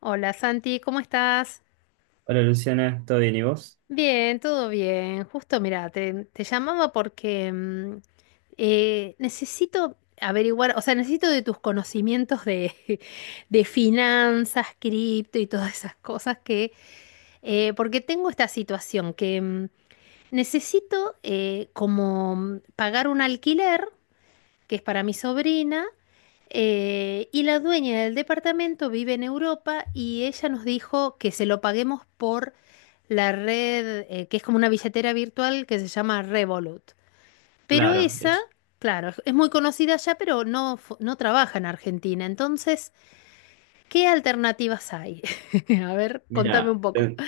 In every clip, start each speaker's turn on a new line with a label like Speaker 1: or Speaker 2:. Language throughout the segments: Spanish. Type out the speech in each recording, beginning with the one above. Speaker 1: Hola Santi, ¿cómo estás?
Speaker 2: Hola Luciana, ¿todo bien y vos?
Speaker 1: Bien, todo bien. Justo, mira, te llamaba porque necesito averiguar, o sea, necesito de tus conocimientos de, de finanzas, cripto y todas esas cosas que, porque tengo esta situación que necesito pagar un alquiler que es para mi sobrina, y la dueña del departamento vive en Europa y ella nos dijo que se lo paguemos por la red, que es como una billetera virtual que se llama Revolut. Pero
Speaker 2: Claro,
Speaker 1: esa, claro, es muy conocida ya, pero no, no trabaja en Argentina. Entonces, ¿qué alternativas hay? A ver, contame
Speaker 2: mira,
Speaker 1: un poco.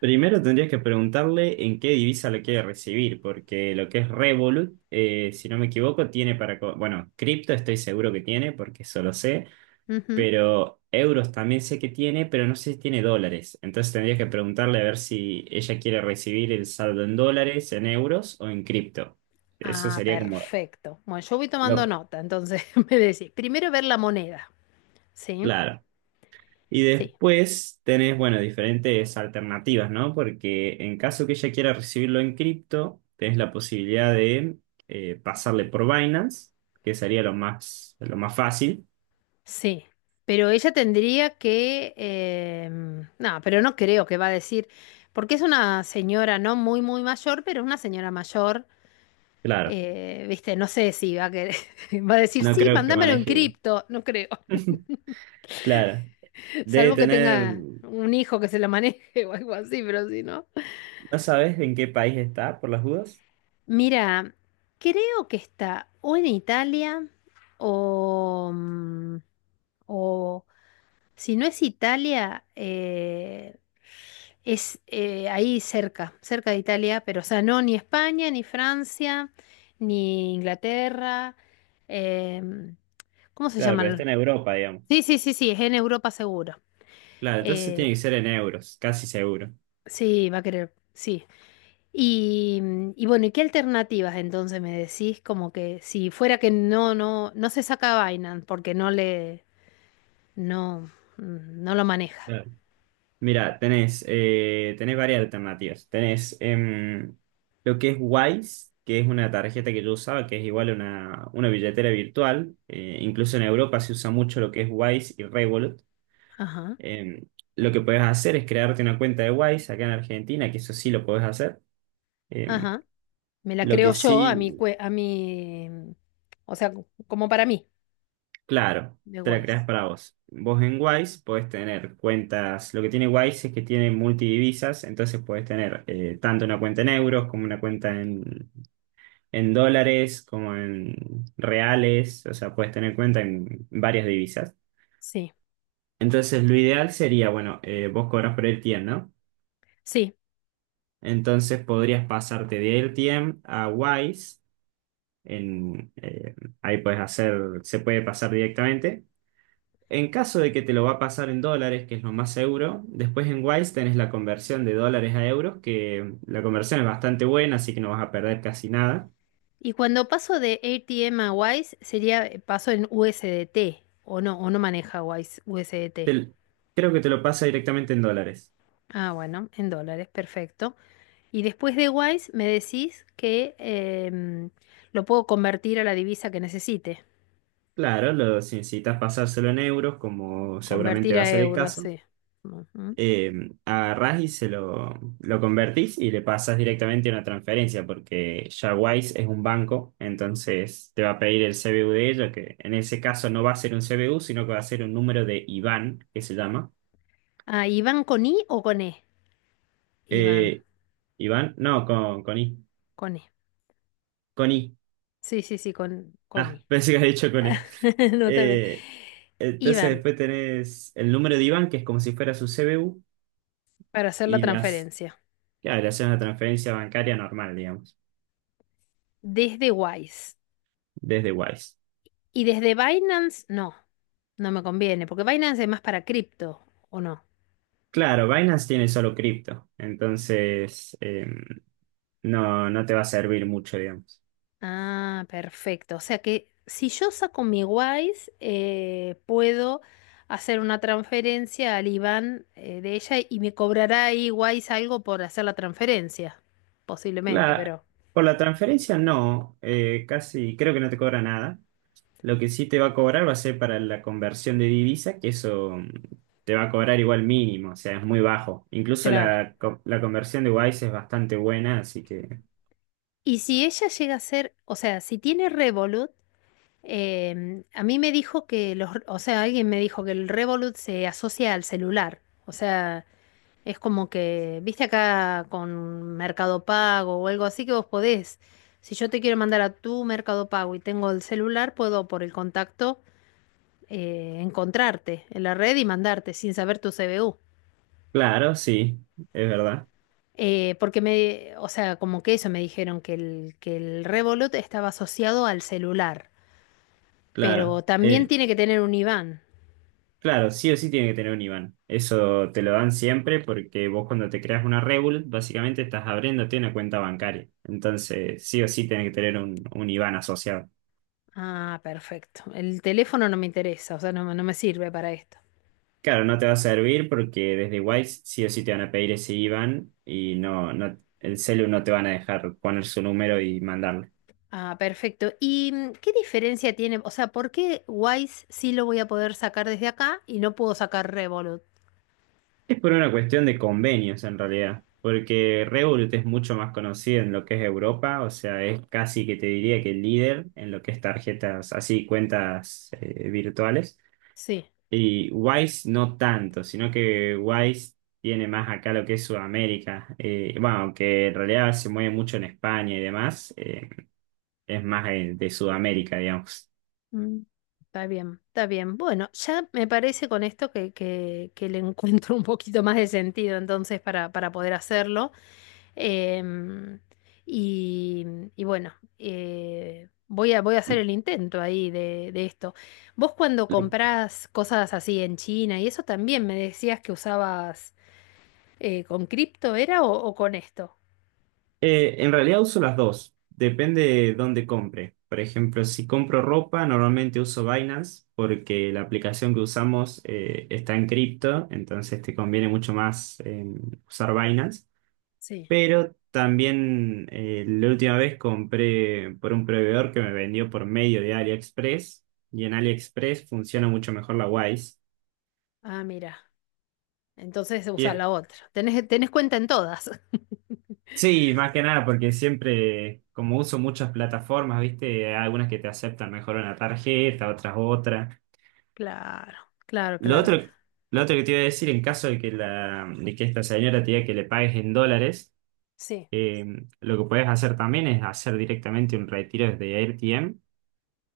Speaker 2: primero tendrías que preguntarle en qué divisa lo quiere recibir, porque lo que es Revolut, si no me equivoco, tiene para, bueno, cripto estoy seguro que tiene, porque eso lo sé,
Speaker 1: Ujú.
Speaker 2: pero euros también sé que tiene, pero no sé si tiene dólares. Entonces tendrías que preguntarle a ver si ella quiere recibir el saldo en dólares, en euros o en cripto. Eso
Speaker 1: Ah,
Speaker 2: sería como
Speaker 1: perfecto. Bueno, yo voy tomando
Speaker 2: lo
Speaker 1: nota, entonces me decís, primero ver la moneda, ¿sí?
Speaker 2: claro. Y
Speaker 1: Sí.
Speaker 2: después tenés, bueno, diferentes alternativas, ¿no? Porque en caso que ella quiera recibirlo en cripto, tenés la posibilidad de pasarle por Binance, que sería lo más fácil.
Speaker 1: Sí, pero ella tendría que... no, pero no creo que va a decir, porque es una señora no muy mayor, pero es una señora mayor,
Speaker 2: Claro,
Speaker 1: viste, no sé si va a querer, va a decir,
Speaker 2: no
Speaker 1: sí,
Speaker 2: creo que
Speaker 1: mándamelo en
Speaker 2: maneje.
Speaker 1: cripto, no creo,
Speaker 2: Claro, debe
Speaker 1: salvo que
Speaker 2: tener.
Speaker 1: tenga
Speaker 2: ¿No
Speaker 1: un hijo que se la maneje o algo así, pero si no.
Speaker 2: sabes en qué país está, por las dudas?
Speaker 1: Mira, creo que está o en Italia o, o si no es Italia, es ahí cerca, cerca de Italia, pero o sea, no ni España, ni Francia, ni Inglaterra. em, ¿Cómo se
Speaker 2: Claro, pero
Speaker 1: llaman?
Speaker 2: está en Europa, digamos.
Speaker 1: Sí, sí, sí, sí, es en Europa seguro.
Speaker 2: Claro, entonces
Speaker 1: Eh,
Speaker 2: tiene que ser en euros, casi seguro.
Speaker 1: sí, va a querer, sí. Y, y bueno, ¿y qué alternativas entonces me decís? Como que si fuera que no, no, no se saca Binance porque no le, no, no lo maneja.
Speaker 2: Mira, tenés varias alternativas. Tenés lo que es Wise, que es una tarjeta que yo usaba, que es igual a una billetera virtual. Incluso en Europa se usa mucho lo que es Wise y Revolut.
Speaker 1: Ajá,
Speaker 2: Em, lo que podés hacer es crearte una cuenta de Wise acá en Argentina, que eso sí lo podés hacer. Em,
Speaker 1: ajá. Me la
Speaker 2: lo que
Speaker 1: creo yo a mi,
Speaker 2: sí,
Speaker 1: a mi, o sea, como para mí,
Speaker 2: claro,
Speaker 1: de
Speaker 2: te la
Speaker 1: Wise.
Speaker 2: creás para vos. Vos en Wise podés tener cuentas, lo que tiene Wise es que tiene multidivisas, entonces podés tener tanto una cuenta en euros como una cuenta en dólares como en reales, o sea, puedes tener cuenta en varias divisas.
Speaker 1: Sí,
Speaker 2: Entonces, lo ideal sería, bueno, vos cobras por AirTM, ¿no?
Speaker 1: sí.
Speaker 2: Entonces, podrías pasarte de AirTM a Wise. en, eh, Ahí puedes hacer, se puede pasar directamente. En caso de que te lo va a pasar en dólares, que es lo más seguro, después en Wise tenés la conversión de dólares a euros, que la conversión es bastante buena, así que no vas a perder casi nada.
Speaker 1: Y cuando paso de ATM a Wise, sería paso en USDT, o no maneja Wise USDT.
Speaker 2: Te- Creo que te lo pasa directamente en dólares.
Speaker 1: Ah, bueno, en dólares, perfecto. Y después de Wise me decís que lo puedo convertir a la divisa que necesite.
Speaker 2: Claro, los incitas a pasárselo en euros, como seguramente
Speaker 1: Convertir
Speaker 2: va a
Speaker 1: a
Speaker 2: ser el
Speaker 1: euros,
Speaker 2: caso.
Speaker 1: sí. Ujú.
Speaker 2: Eh, Agarrás y lo convertís y le pasas directamente una transferencia, porque ya Wise es un banco, entonces te va a pedir el CBU de ella, que en ese caso no va a ser un CBU, sino que va a ser un número de IBAN, que se llama.
Speaker 1: Ah, ¿y van con I o con E? Iván,
Speaker 2: Eh, IBAN, no, con I.
Speaker 1: con E.
Speaker 2: Con I.
Speaker 1: Sí, sí, sí, con
Speaker 2: Ah,
Speaker 1: I.
Speaker 2: pensé que había dicho con E.
Speaker 1: No, está bien.
Speaker 2: Eh, entonces
Speaker 1: Iban
Speaker 2: después tenés el número de IBAN, que es como si fuera su CBU,
Speaker 1: para hacer la
Speaker 2: y las.
Speaker 1: transferencia
Speaker 2: Claro, hacer una transferencia bancaria normal, digamos,
Speaker 1: desde Wise
Speaker 2: desde Wise.
Speaker 1: y desde Binance, no, no me conviene, porque Binance es más para cripto, ¿o no?
Speaker 2: Claro, Binance tiene solo cripto, entonces no, no te va a servir mucho, digamos.
Speaker 1: Ah, perfecto. O sea que si yo saco mi Wise, puedo hacer una transferencia al IBAN de ella y me cobrará ahí Wise algo por hacer la transferencia, posiblemente,
Speaker 2: La,
Speaker 1: pero
Speaker 2: por la transferencia no, casi creo que no te cobra nada. Lo que sí te va a cobrar va a ser para la conversión de divisa, que eso te va a cobrar igual mínimo, o sea, es muy bajo. Incluso
Speaker 1: claro.
Speaker 2: la conversión de Wise es bastante buena, así que,
Speaker 1: Y si ella llega a ser, o sea, si tiene Revolut, a mí me dijo que los, o sea, alguien me dijo que el Revolut se asocia al celular. O sea, es como que, viste acá con Mercado Pago o algo así que vos podés. Si yo te quiero mandar a tu Mercado Pago y tengo el celular, puedo por el contacto encontrarte en la red y mandarte sin saber tu CBU.
Speaker 2: claro, sí, es verdad,
Speaker 1: Porque me, o sea, como que eso me dijeron que que el Revolut estaba asociado al celular,
Speaker 2: claro.
Speaker 1: pero también tiene que tener un IBAN.
Speaker 2: Claro, sí o sí tiene que tener un IBAN. Eso te lo dan siempre porque vos cuando te creas una Revolut, básicamente estás abriéndote una cuenta bancaria. Entonces, sí o sí tiene que tener un IBAN asociado.
Speaker 1: Ah, perfecto. El teléfono no me interesa, o sea, no, me no me sirve para esto.
Speaker 2: Claro, no te va a servir porque desde Wise sí o sí te van a pedir ese IBAN y no, no, el celu no te van a dejar poner su número y mandarlo.
Speaker 1: Ah, perfecto. ¿Y qué diferencia tiene? O sea, ¿por qué Wise sí lo voy a poder sacar desde acá y no puedo sacar Revolut?
Speaker 2: Es por una cuestión de convenios en realidad, porque Revolut es mucho más conocido en lo que es Europa, o sea, es casi que te diría que el líder en lo que es tarjetas, así cuentas virtuales,
Speaker 1: Sí.
Speaker 2: y Wise no tanto, sino que Wise tiene más acá lo que es Sudamérica, bueno, aunque en realidad se mueve mucho en España y demás, es más de Sudamérica, digamos.
Speaker 1: Mm, está bien, está bien. Bueno, ya me parece con esto que le encuentro un poquito más de sentido entonces para poder hacerlo. Em, y, y bueno, voy a hacer el intento ahí de esto. Vos cuando comprás cosas así en China y eso también me decías que usabas con cripto, ¿era o con esto?
Speaker 2: En realidad uso las dos, depende de dónde compre. Por ejemplo, si compro ropa, normalmente uso Binance porque la aplicación que usamos está en cripto, entonces te conviene mucho más usar Binance.
Speaker 1: Sí.
Speaker 2: Pero también la última vez compré por un proveedor que me vendió por medio de AliExpress y en AliExpress funciona mucho mejor la Wise.
Speaker 1: Ah, mira. Entonces usás
Speaker 2: Y
Speaker 1: la otra. Tenés, tenés cuenta en todas.
Speaker 2: sí, más que nada, porque siempre, como uso muchas plataformas, ¿viste? Hay algunas que te aceptan mejor una tarjeta, otras otra.
Speaker 1: Claro, claro,
Speaker 2: Lo
Speaker 1: claro.
Speaker 2: otro, lo otro que te iba a decir, en caso de que, de que esta señora te diga que le pagues en dólares,
Speaker 1: Sí.
Speaker 2: eh, lo que puedes hacer también es hacer directamente un retiro desde AirTM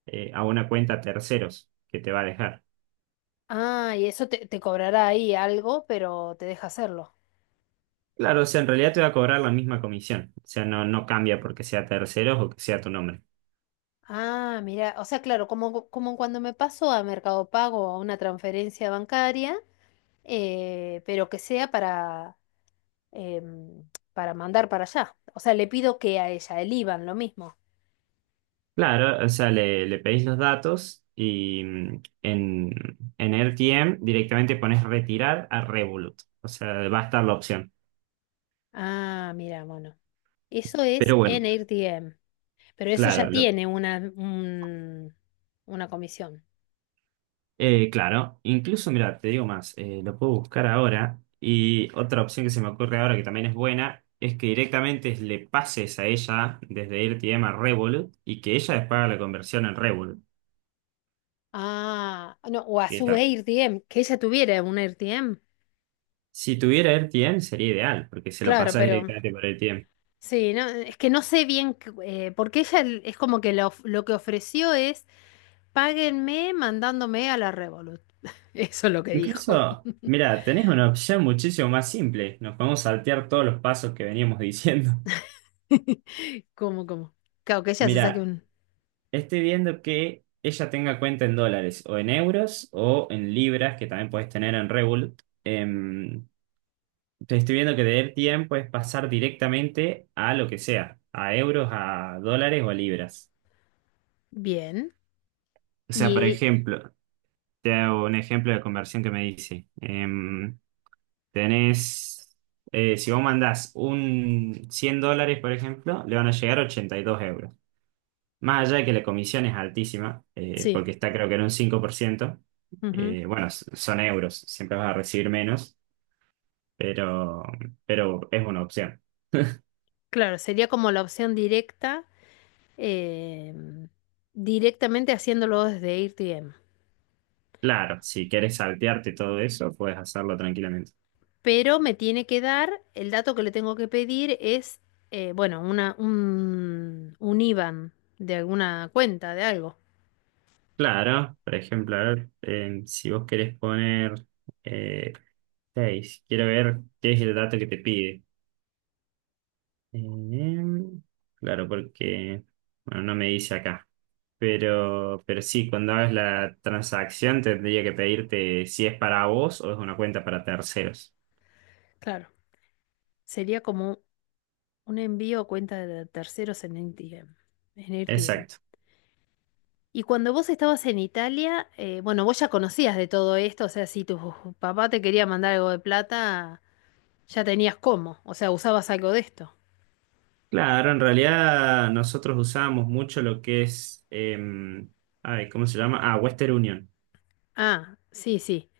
Speaker 2: a una cuenta terceros que te va a dejar.
Speaker 1: Ah, y eso te, te cobrará ahí algo, pero te deja hacerlo.
Speaker 2: Claro, o sea, en realidad te va a cobrar la misma comisión. O sea, no, no cambia porque sea terceros o que sea tu nombre.
Speaker 1: Ah, mira, o sea, claro, como, como cuando me paso a Mercado Pago o a una transferencia bancaria, pero que sea para, em, para mandar para allá. O sea, le pido que a ella, el IBAN, lo mismo.
Speaker 2: Claro, o sea, le pedís los datos y en, RTM directamente pones retirar a Revolut. O sea, va a estar la opción.
Speaker 1: Ah, mira, bueno. Eso es
Speaker 2: Pero bueno,
Speaker 1: en AirDM, pero eso ya
Speaker 2: claro,
Speaker 1: tiene una comisión.
Speaker 2: claro. Incluso, mira, te digo más, lo puedo buscar ahora. Y otra opción que se me ocurre ahora que también es buena es que directamente le pases a ella desde RTM a Revolut y que ella les haga la conversión en Revolut.
Speaker 1: Ah, no, o a
Speaker 2: ¿Qué
Speaker 1: su
Speaker 2: tal?
Speaker 1: AirDM, que ella tuviera un AirDM.
Speaker 2: Si tuviera RTM sería ideal, porque se lo
Speaker 1: Claro,
Speaker 2: pasas
Speaker 1: pero
Speaker 2: directamente por RTM.
Speaker 1: sí, no, es que no sé bien, porque ella es como que lo que ofreció es, páguenme mandándome a la Revolut. Eso es lo que dijo.
Speaker 2: Incluso, mira, tenés una opción muchísimo más simple. Nos podemos saltear todos los pasos que veníamos diciendo.
Speaker 1: ¿Cómo, cómo? Claro, que ella se saque
Speaker 2: Mira,
Speaker 1: un...
Speaker 2: estoy viendo que ella tenga cuenta en dólares o en euros o en libras, que también puedes tener en Revolut. Te estoy viendo que de tiempo es pasar directamente a lo que sea, a euros, a dólares o a libras.
Speaker 1: Bien.
Speaker 2: O sea, por
Speaker 1: Y
Speaker 2: ejemplo, te hago un ejemplo de conversión que me dice. Tenés, si vos mandás un 100 dólares, por ejemplo, le van a llegar 82 euros. Más allá de que la comisión es altísima,
Speaker 1: sí,
Speaker 2: porque está creo que en un 5%,
Speaker 1: ujú.
Speaker 2: bueno, son euros, siempre vas a recibir menos, pero, pero es una opción.
Speaker 1: Claro, sería como la opción directa, eh, directamente haciéndolo desde AirTM.
Speaker 2: Claro, si quieres saltearte todo eso, puedes hacerlo tranquilamente.
Speaker 1: Pero me tiene que dar, el dato que le tengo que pedir es, bueno, un IBAN de alguna cuenta, de algo.
Speaker 2: Claro, por ejemplo, a ver, si vos querés poner eh, 6, quiero ver qué es el dato que te pide. Em, claro, porque, bueno, no me dice acá. Pero sí, cuando hagas la transacción tendría que pedirte si es para vos o es una cuenta para terceros.
Speaker 1: Claro, sería como un envío a cuenta de terceros en AirTM. En AirTM.
Speaker 2: Exacto.
Speaker 1: Y cuando vos estabas en Italia, bueno, vos ya conocías de todo esto, o sea, si tu papá te quería mandar algo de plata, ya tenías cómo, o sea, usabas algo de esto.
Speaker 2: Claro, en realidad nosotros usábamos mucho lo que es, ay, ¿cómo se llama? Ah, Western Union.
Speaker 1: Ah, sí, sí,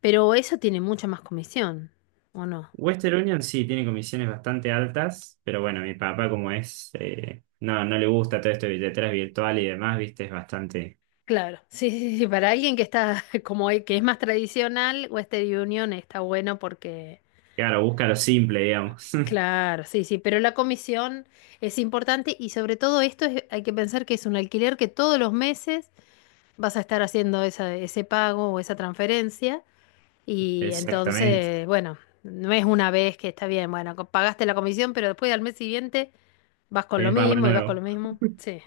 Speaker 1: pero eso tiene mucha más comisión, ¿o no?
Speaker 2: Western Union sí tiene comisiones bastante altas, pero bueno, mi papá como es, no, no le gusta todo esto de billeteras virtual y demás, viste, es bastante,
Speaker 1: Claro, sí, sí, sí, para alguien que está como el que es más tradicional, Western Union está bueno porque
Speaker 2: claro, busca lo simple, digamos.
Speaker 1: claro, sí, sí, pero la comisión es importante y sobre todo esto hay que pensar que es un alquiler que todos los meses vas a estar haciendo ese pago o esa transferencia y
Speaker 2: Exactamente.
Speaker 1: entonces, bueno, no es una vez que está bien, bueno, pagaste la comisión, pero después al mes siguiente vas con lo
Speaker 2: Es Barla
Speaker 1: mismo y vas con lo
Speaker 2: Nuevo.
Speaker 1: mismo. Sí,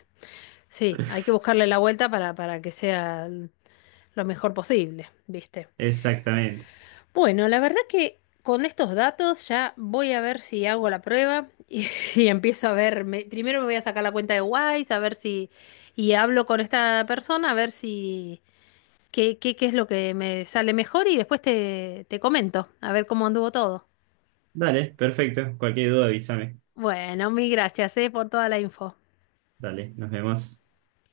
Speaker 1: sí, hay que buscarle la vuelta para que sea lo mejor posible, ¿viste?
Speaker 2: Exactamente.
Speaker 1: Bueno, la verdad que con estos datos ya voy a ver si hago la prueba y, y empiezo a ver, primero me voy a sacar la cuenta de Wise, a ver si, y hablo con esta persona, a ver si, qué, qué, qué es lo que me sale mejor y después te, te comento, a ver cómo anduvo todo.
Speaker 2: Dale, perfecto. Cualquier duda avísame.
Speaker 1: Bueno, mil gracias, por toda la info.
Speaker 2: Dale, nos vemos.